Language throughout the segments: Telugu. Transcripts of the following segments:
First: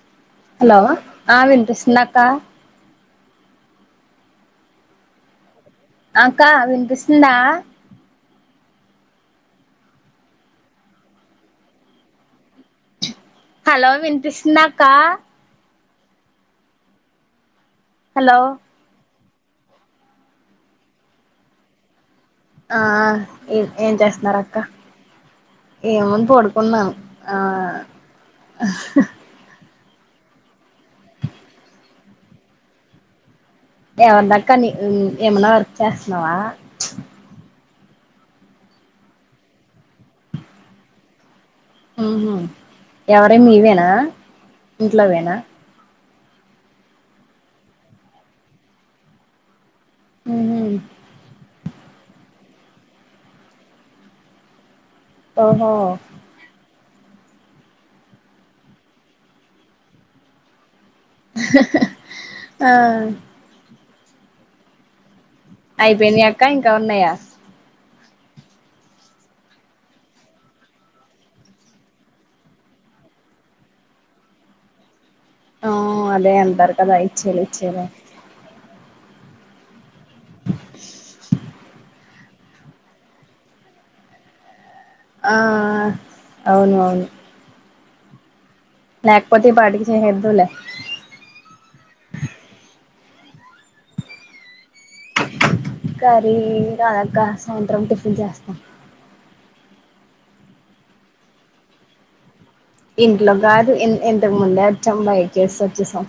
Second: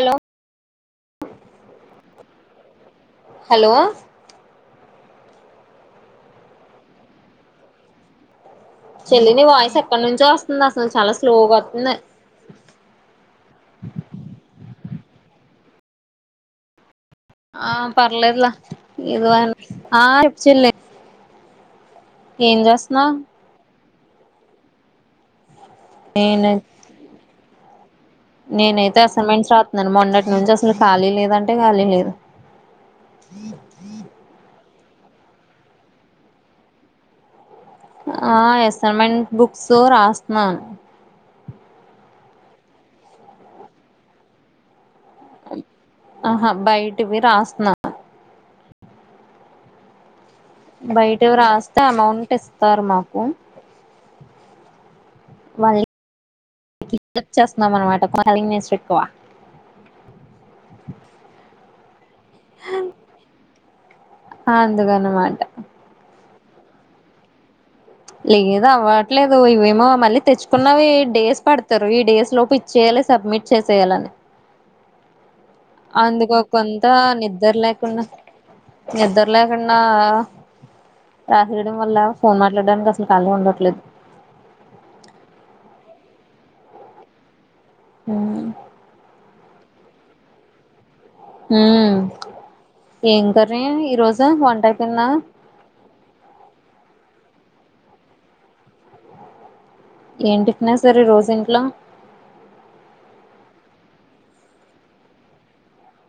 హలో హలో ఆ వినిపిస్తుందా అక్క హలో అక్క వినిపిస్తుందా. చెల్లిని వాయిస్ ఎక్కడి నుంచో వస్తుంది. అసలు చాలా స్లోగా వస్తుంది. హలో వినిపిస్తుందా క్క ఆ హలో పర్లేదు ల ఇదివ ఆ ఇచ్చిందిలే ఆ ఇ ఏం చేస్తున్నారు అక్క ఏమని నేను పడుకున్నాను. ఆ హ హ నన్న మొన్నటి నుంచి అసలు ఖాళీ లేదంటే ఖాళీ లేదు. ఎవన్నాకాని ఏమన్నా వర్క్ చేస్తున్నావా. ఆ అసైన్మెంట్ బుక్స్ రాస్తున్నాను. ఉ హు ఎవర మీవేనా ఇంట్లావేన ఆహా బయటివి రాస్తున్నా. ఉహు బయటవి రాస్తే అమౌంట్ ఇస్త ఇస్తారమాకు ఓ హో హెప్ చేస్తుాం అనమాట కొ కస్ ఎక్కువ. ఆహ అ ఆ అందుగానుమా ఇంకా ఇంకా ఉన్నాయా లేదు అవ్వట్లేదు ఇవేమో మళ్ళీ తెచ్చుకున్న డేస్ పడతారు. ఈ డేస్ లోపు ఇచ్చేయాలి సబ్మిట్ చేసేయాలని ఆ అదే అందుకు అంటారు కొంత కదా ఇచ్చేలే నిద్ర ఇచ్చేలే లేకుండా నిద్ర లేకుండా రాత్రిడం వళ్ళ ఫోన్ మాట్లాడడానికి అసలు ఖాళీ ఉండట్లేదు. ఆ అవును అవును హ [unintelligible] లేకపోతే ఈ పాటికి చెహేద్దువులే ఉమ్ ఏం కర్రీ ఈరోజు వన్టై పొ కరి నక్క సాయంత్రం టిఫిన్ చేస్తాం. ఏంటిఫిన సార్ ఈ రోజు ఇంట్లో ఇంట్లో కాదు ఎంతకు ముందే వచ్చం బయటచేసి వచ్చేసాం.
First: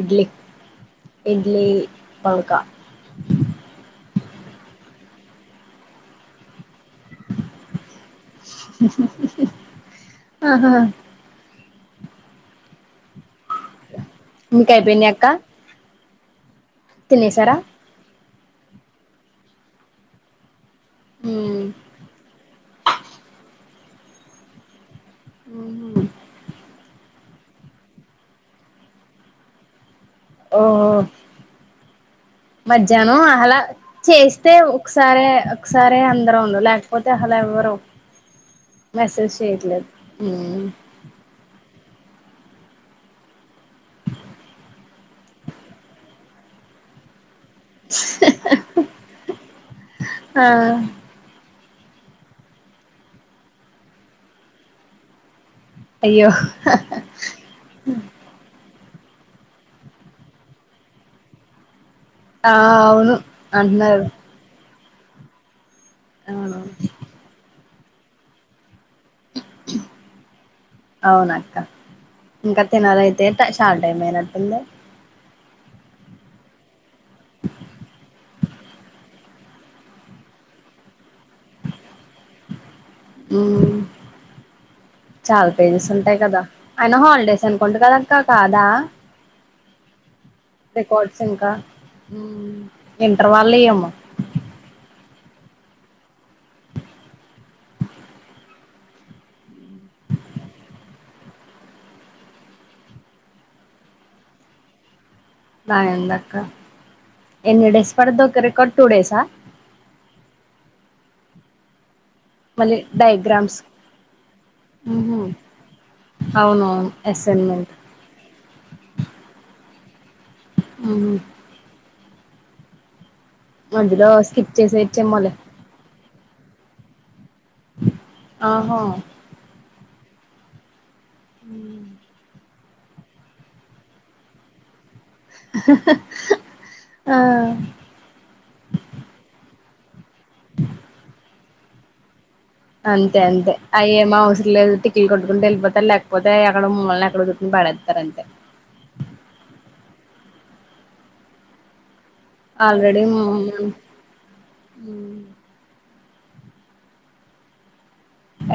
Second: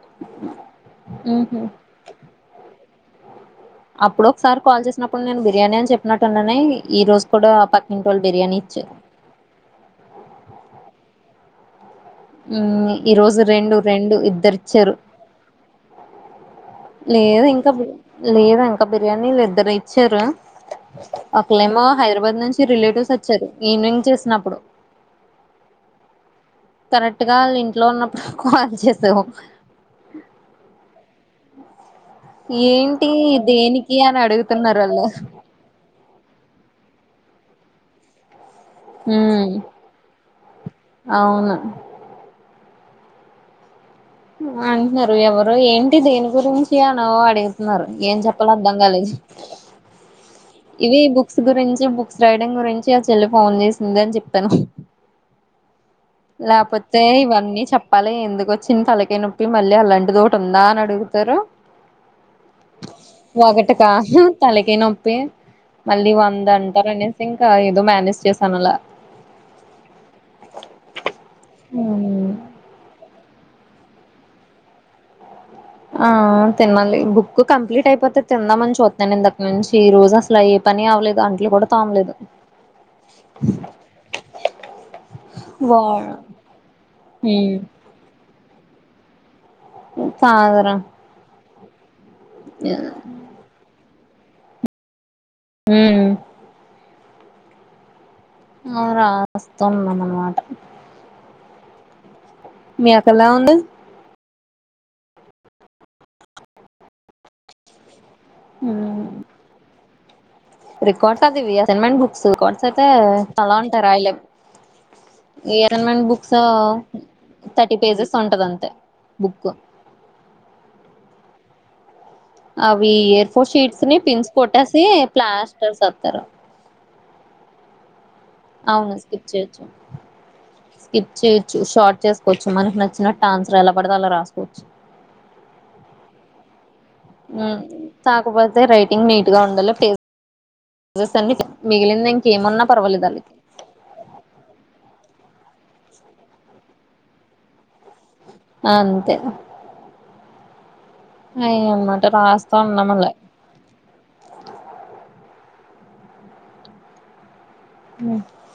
ఇడ్లీ ఉహు ఇడ్లీ బాంకా [inaudible] అప్పుడు ఒకసారి కాల్ చేసినప్పుడు నేను బిర్యానీ అని చెప్పినట్టున్నానే. ఈ రోజు కూడా పక్కింటోలు బిర్యానీ ఇచ్చారు ఆహా మ్మ్ ఈ రోజు రెండు రెండు ఇద్దరు మీకు ఇచ్చారు అయిపోయింది అక్క లేదు తినేసారా ఇంకా లేదా ఇంకా బిర్యానీలు ఇద్దరు ఇచ్చారు ఒకలేమో హైదరాబాద్ నుంచి రిలేటివ్స్ వచ్చారు ఈవెనింగ్ చేసినప్పుడు హ్మ్ హు కరెక్ట్గా వాళ్ళు ఇంట్లో ఉన్నప్పుడు కాల్ చేసావు ఓ ఓ ఏంటి మధ్యాహ్నం అలా దేనికి అని చేస్తే అడుగుతున్నారు వాళ్ళు ఒకసారి ఒకసారి రే అందర ఉండ లేకపోతే అసలు ఎవరు మెసేజ్ ఉమ్ చెయ్యట్లేదు అవును అంటున్నారు ఎవరు ఏంటి దేని గురించి అన ఓ అడి ఏం చెప్పలో అర్థం కాలేదు ఆ ఇవి ఈ బుక్స్ గురించి చే బుక్స్ రైడింగ్ గురించి ఆ చెల్లి ఫోన్ చేసింది అని చెప్పాను అయ్యో లేకపోతే ఇవన్నీ చెప్పాలి ఎందుకు వచ్ చింతలకే నొప్పి మళ్ళీ అలాంటిదో ఒకటి ఉందా అని అడుగుతారు ఆ అవును అన్నారు పే మళ్ళీ వంద అంటారు అనేసి ఇంకా ఎల్ ఎదో మేనేజ్ చేశాను అలా అవునక్క ఇంకతే నాదైతే [unintelligible] చాల్ టైమేనాటుంది ఆ తినాలి బుక్ కంప్లీట్ అయిపోతే తిందామని చూత్తన్నాను ఇందకాట్ నుంచి ఈ రోజు అసల ఏ పని అవలేదు అంట్లు కూడా తోమలేదు మ్మ్ చాలా వా పేజెస్ ఉంటాయి కదా అయన హాలిడేస్ హ్మ్ అనుకుంటా కదాక కా దా కాదురా రికార్డ్స్ ఇంకా మ్మ్ ఇంటర్ వాల్లియేమో మ్మ్ ఆ రాస్తా అన్నామాట మీ అక్క ఎలా ఉంది బానే ఉందక్కా ఎన్ని డేస్ పడుదక్కా రికార్డ్ ట్టుడేసా రికార్డ్స్ సదివి అసైన్మెంట్ బుక్ ర్డుసూ మళ్ళీ అయితే చాలా డయాగ్రామ్స్ ఉంటాయి రాయలేము. ఉహు ఈ అసైన్‌మెంట్ బుక్స్ అవునవును అసైన్మెంట్ థర్టీ పేజెస్ ఉంటది అంతే బుక్ మ్మ్ అవి ఫోర్ షీట్స్ ని మధ్యలో పిన్స్ స్కిప్ కొట్టేసి చేసేయచ్చేమోలే ప్లాస్టర్స్ ఎత్తారు ఆహా అవును స్కిప్ చెయ్యొచ్చు స్కిప్ షార్ట్ చేసుకోవచ్చు మనకి నచ్చినట్టు ఆన్సర్ ఎలా పడదుో అలా రాసుకోవచ్చు ఆ మ్మ్ కాకపోతే రైటింగ్ నీట్ గా ఉండాలి ఇంగ్ [unintelligible] అన్ని మిగిలిందం అంతే అంతే అయ్యేం అవుస్గిల్ లేదు తిక్కిల్ [unintelligible] [unintelligible] వెళ్ళితారు లేకపోతే అక్కడ మమ్మల్ని ఎక్కడ కూట్కుని పడతారంతే అ అంతే అయ్యో మా ఆల్రెడి మా మామ్ మ్మ్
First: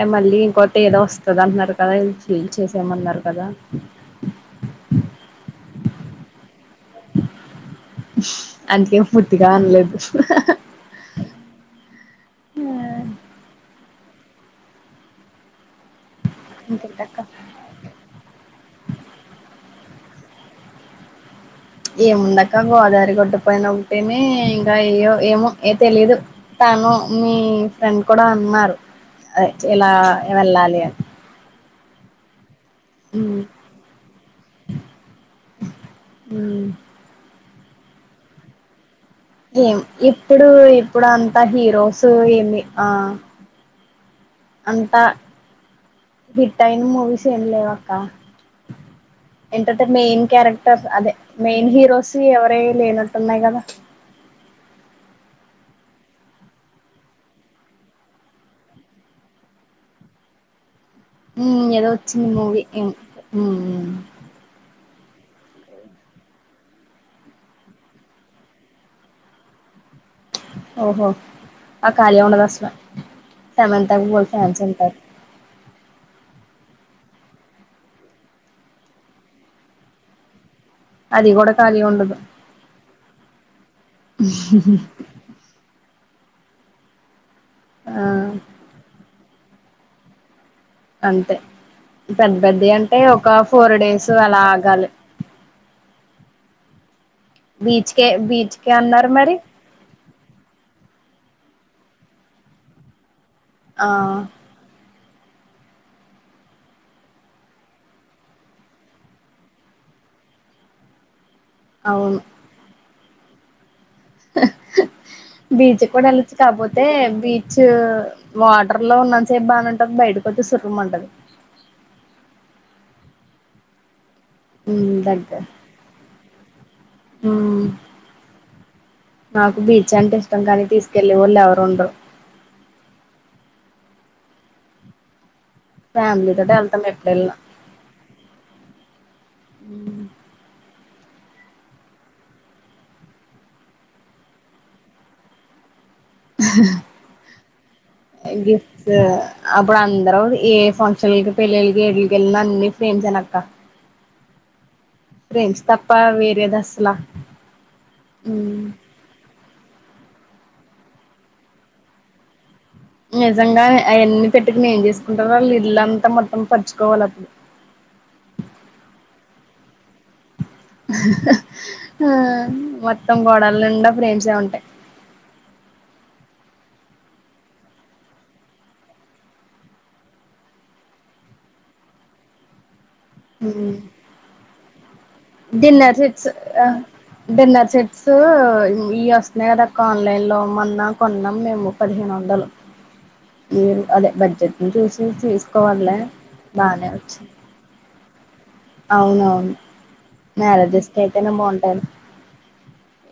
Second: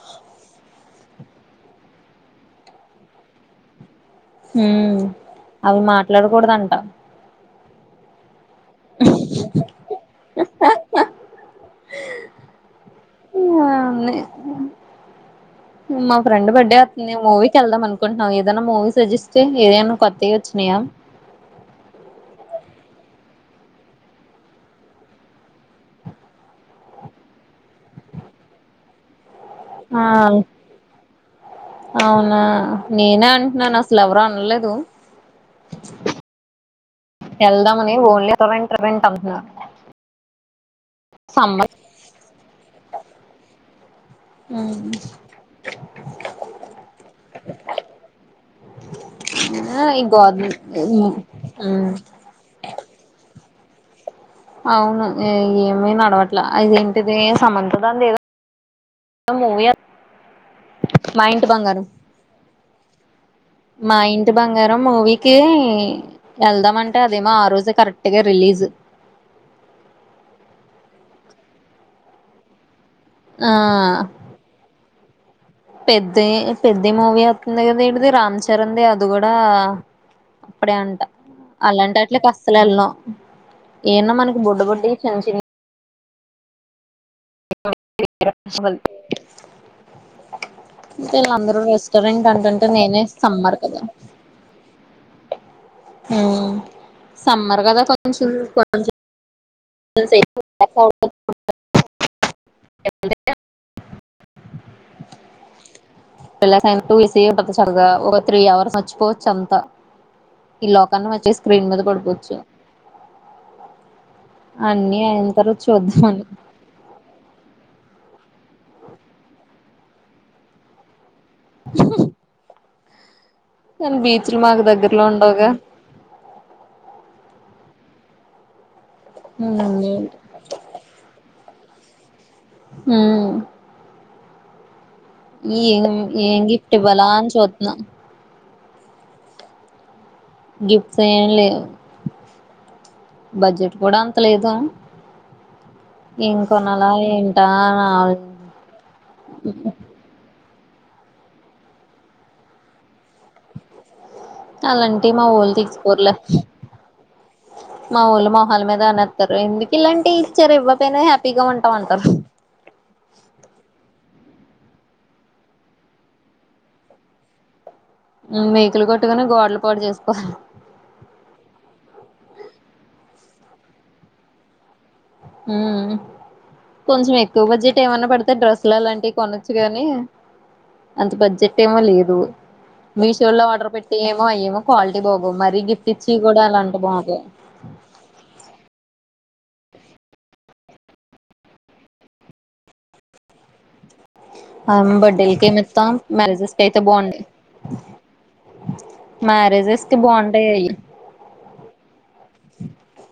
ఏ మలి ఇంకో ఏదో వస్తది అంటున్నారు కదా ఇ ఫీల్ చేసామన్నారు కదా ఉమ్, అవి మాట్లాడకూడదంట అందుకే పూర్తిగా అన్లేదు మాక్ ఫ్రెండ్ బర్డే వతుంది ఇంకేంటక్క మూవీకి వెళ్దాం అనుకుంటన్నా ఏదన్నా మూవీ సజెస్ట్ ఏదైనా కొత్తవి వచ్చినయా ఏముందక గోదారి గడ్డుపోయిన ఉంటేనే ఇంకా ఏయ్యో ఏమో ఏ తెలిదు తను మీ ఫ్రెండ్ కూడా అన్నారు అచేలా ఆ వెళ్ళాలి అవునా నేనే మ్మ్ అంట్న్నాను అసలు ఎవరు అనలేదు మ్మ్ ఎల్దామని ఓన్లీ రిఫరెంట్ రిఫరెంట్ అని ఎం ఏప్ ఇప్పుడు ఇప్పుడు అంతా సమ్మర్ హీరోస్ ఏమి ఆ అంతా హిట్ అయిన మూవీస్ ఏం లేవ్ అక్క. ఏంటంటే ఈ మెయిన్ క్యారెక్టర్స్ అదే గవర్నమెంట్ మెయిన్ హీరోస్ ఎవరే లేనట్టున్నాయి కదా అవును ఏమీ నడవట్ల అదేంటిది సమంత దాన్దేదో మూవీ అద్ మ్మ్ ఎదో వచ్చింది మూవీ ఇంత మా ఇంటి బంగారం మూవీకి వెళ్దామంటే అదేమో ఆ రోజు కరెక్ట్ గా రిలీజ్ ఓహో ఆ కళ ఉండదు అసలు ఆ సమంతాకు బోల్ ఫ్యాన్స్ ఉంటారు పెద్ది పెద్ది మూవీ వత్తుంది కదా ఏది రామ్ చరణ్ ది అది కూడా అప్పుడే అంట అది కూడా ఖాళీ అలాంటి ఉండదు అట్లకి అస్సల్ వెళ్ళమ్ ఏందో మనకి బుడ్డ బుడ్డయి చిన్న చిన్న ఆ చిన్న అంతే వీళ్ళందరూ రెస్టారెంట్ పెద్ద అంటుంటే పెద్దయంటే నేనే ఒక సమ్మర్ ఫోర్ కదా డేస్ అలా ఆగా హుమ్ సమ్మర్ కదా బీచ్కే కొంచెం బీచ్ కే కొంచెం అన్నారు మరి సేపు ఉండకపో ఎ ఆ పలస్ అయన టూ ఇసీ ఉంటది చరగా ఒక త్రీ అవర్స్ మర్చ్చిపోవచ్చు అంతా ఈ లోకాన్ని వచ్చిసి స్క్రీన్ మీద అవును పడుకోవచ్చు అన్ని అయిన తర్వాత బీచ్ కూడా చూద్దామని వెళ్లచ్చు కాపోతే బీచ్ వాటర్ లో ఉన్నంత సేపు బానేంటది బయటకి వస్తే సురూమ్ అంటది ఉమ్ బీ మాకు మ్మ్ దగ్గరలో ఉండవు గా ఆ మాకు బీచ్ అంటే ఇష్టం కానీ తీసుకెల్లే వాళ్ళు ఎవరు రెండు హూమ్ ఈ ఫ్యామిలీ ఏం గిఫ్ట్ ఇవ్వాల అని చూతున్నా ఉ గిఫ్ట్స్ ఏమి లేవు బడ్జెట్ కూడా అంత లేదు ఏం కొనాలా ఏంటా అని గిఫ్ట్స్ అప్పుడు అందరు ఏ ఫంక్షన్లకి పెళ్లళ్లకి ఎక్కడకి వెళ్ళినా అన్ని ఫ్రెండ్స్ అన అక్క అలాంటి మా ఊళ్ళు తీసుకోర్లే వేరేది అసలా మా ఊళ్ళు మొహాళ మీద అనేత్తారు ఎందుకు ఇలాంటి ఇచ్చారు ఇవ్వక పోయినా హ్యాపీగా ఉంటాం అంటారు నిజంగా అవన్నీ పెట్టుకుని ఏం చేసుకుంటారు వాళ్ళు ఇల్లంతా మొత్తం పరుచుకోవాలి అప్పుడు మేకలు కొట్టుకని గోడలు పడి చేస్తా ఆ మొత్తం గోడల నిండా ఫ్రేమ్స్ ఏ ఉంటాయి కొంచెం ఎక్కువ బడ్జెట్ ఏమనా పడితే, డ్రెస్సులు అలాంటివి కొనొచ్చు కానీ, అంత బడ్జెట్ ఏమో లేదు. మీషోలో ఆర్డర్ పెట్టియ్యోమో క్వాలిటీ బాగోవు మరీ గిఫ్ట్ డిన్నర్ ఇచ్చి సెట్స్ కూడా అలాంటి బాగోవు డిన్నర్ సెట్స్ ఈ వస్తు నెగదాక్క ఆన్లైన్లో మన్న కొన్నాం మేము పదిహేను వందలు ఏ అదే బడ్ బర్త్డేలకు ఏమి ఇస్తాం మ్యారేజెస్ క అయితే బానే బాగుంటాయి వచ్చింది అవునవును మ్యారేజెస్ కి బాగుంటాయి అయి మ్యారేజ్జస్ట్ అయితేనే బాగుంటాారు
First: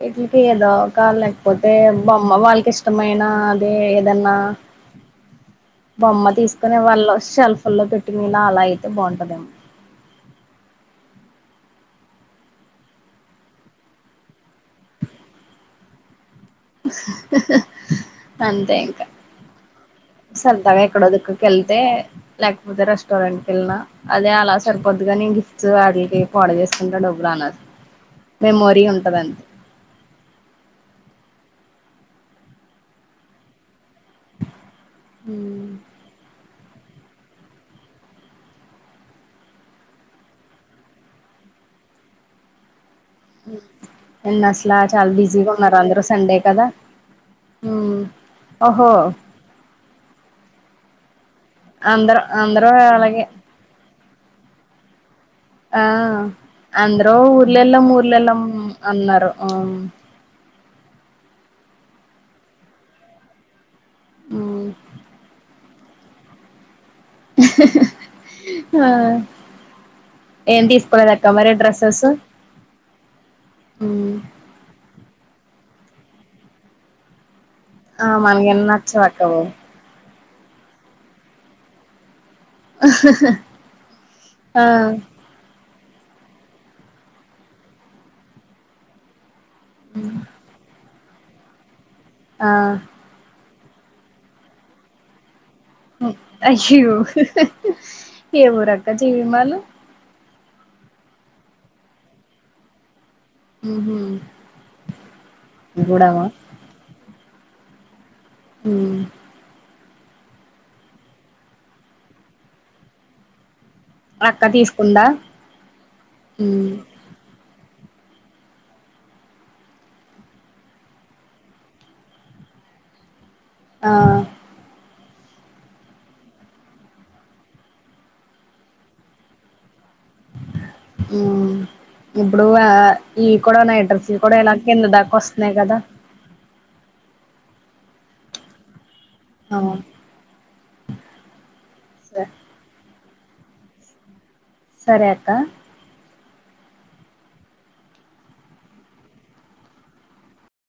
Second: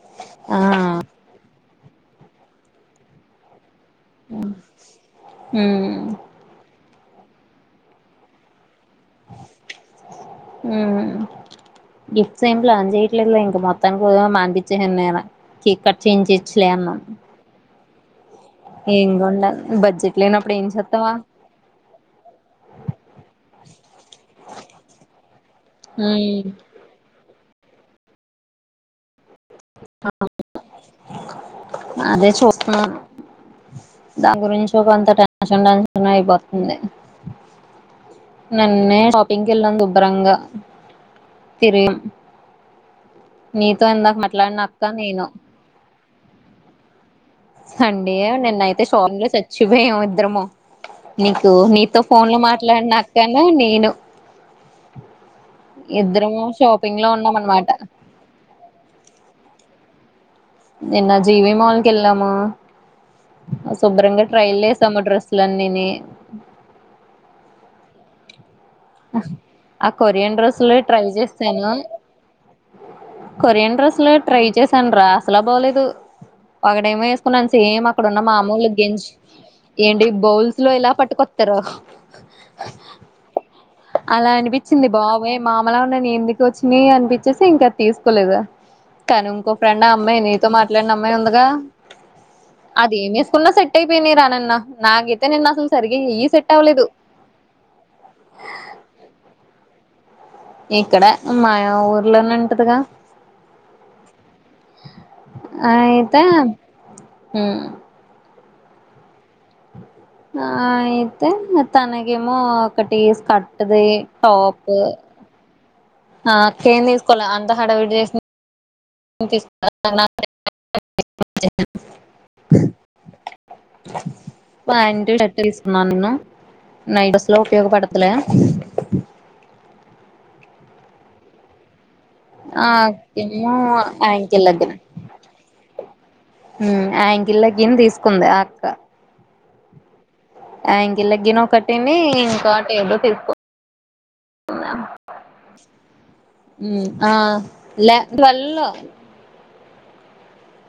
వట్కి ఏదో ఆ కాాల లేకపోతే అే బామ్మ వాళ్ళకి ఇష్టమైన ఏదన్నా ఉమ్ బొమ్మ తీసుకొన వాళ్ళ షెల్ఫ్ లో పెట్టి మీళ అలా అయి అ బాగుంటుందమ్ గిఫ్ట్స్ ఏం ప్లాన్ చేయట్లేదు ఇంక మొత్తానికి మానిపించేను నేను కేక్ కట్ చేయించి ఉమ్ హా హా అంతే ఇంకా ఏంగుండదు బడ్జెట్ లేనప్పుడు ఏం సరదాగా ఎక్కడో చేస్తావా దక్కకి వెళ్తే లేకపోతే రెస్టారెంట్కి వెళ్ళిన అదే అలా సరిపోద్గా నేను గిఫ్ట్స్ వాటికి ఆర్డర్ చేసుకుంటా డబ్బులు రాన్నారు మెమోరీ ఉంటదండి అదే చూస్తున్నాను దాంగరం స అంత టెన్షన్ హ్మ్. టెన్షన్ అయిపో నన్నే షాపింగ్కి వెళ్ళడం దుభరంగా తిరిగినం నీతో ఎందాక నిన్న మాట్లాడి నాకు అసలా చాలా బిజీగా ఉన్నారు అందరుూ సండే కదా ఉమ్ అండి నిన్నయితే ఓహో షోరూ లో చచ్చిపోయాము ఇద్దరము నీకు నీతో అందరు ఫోన్ లో అందర మాట్లాడిన అలాగే అక్కను నేను ఆ ఇద్దరము షాపింగ్ లో అందరు ఉన్నాం అనమాట ఊర్లెళ్ళం ఊర్లెళ్ళం అన్నారు ఆ ఎన్న జీవి మాల్కిళ్లమా శుభ్రంగా ట్రైల్ ఉమ్ చేసాము డ్రెస్లన్నీని ఆ ఆ కొరియన్ ఏం డ్రెస్సులు ట్రై తీసుకోలేదక్క మరి చేసాను డ్రెస్సెస్ కొరియన్ డ్రెస్సులు ఉమ్ ట్రై చేశాను రా బాాలలేదు పగడైమ న్నా ఏం అక్కడ ఆ ఉన్న మా మనకేం మామూలు గెంజి నచ్చవక్క బాబు ఏంటి బౌల్స్ లో ఎలా పట్టుకొస్తారు అలా ఆ అనిపించింది బావే మా లా ఉన్నా ఎందుకు వచ్చిన అనిపించేసి ఇంకా తీసుకోలేదు కానీ ఇంకో ఫ్రెం అమ్యి నీతో మాట్లాడ అమ్మాయి ఉందిగా ఆ అది మీ స్కూల్ లో సట్ ఏ పిన్ని రా నన్న నగితే నిన్ అస్సల్ అయ్యో ఏము రక్క జవిమాలు ఇక్కడ మా ఊర్లోనే ఉంటదిగా హ్మ్ హు గూడవా హ్మ్ హ్మ్ ఆ అయితే తనగేమో ఒకటి స్కట్ అదే అక్క టాపు తీసుకుందా ఆ ఉమ్ చెందేసుకోవాళ్ళ అంతా ఆడ ఒక్కటి డేస్ [inaudible] ఆ పన్ టిల్ టెట్టు తీసుకున్నాను నై డ్రెస్సులో ఉపయోగపడతలే మ్మ్ ఇప్పుడు ఆ ఇవి కూడా నైడ్రెస్ లు కూడా యాంకిల్ ఎలా లెగ్గిన్ కింద దాకా వస్తున్నాయి కదా కిలెగ్గిన్ తీసుకుంది ఆ అక్క అవును యాంకిల్ లెగ్గిను ఒకటిని ఇంకోటి ఏదో ఫి సరే అక్క [inaudible] మ్ ఆ లే ట్యూవలో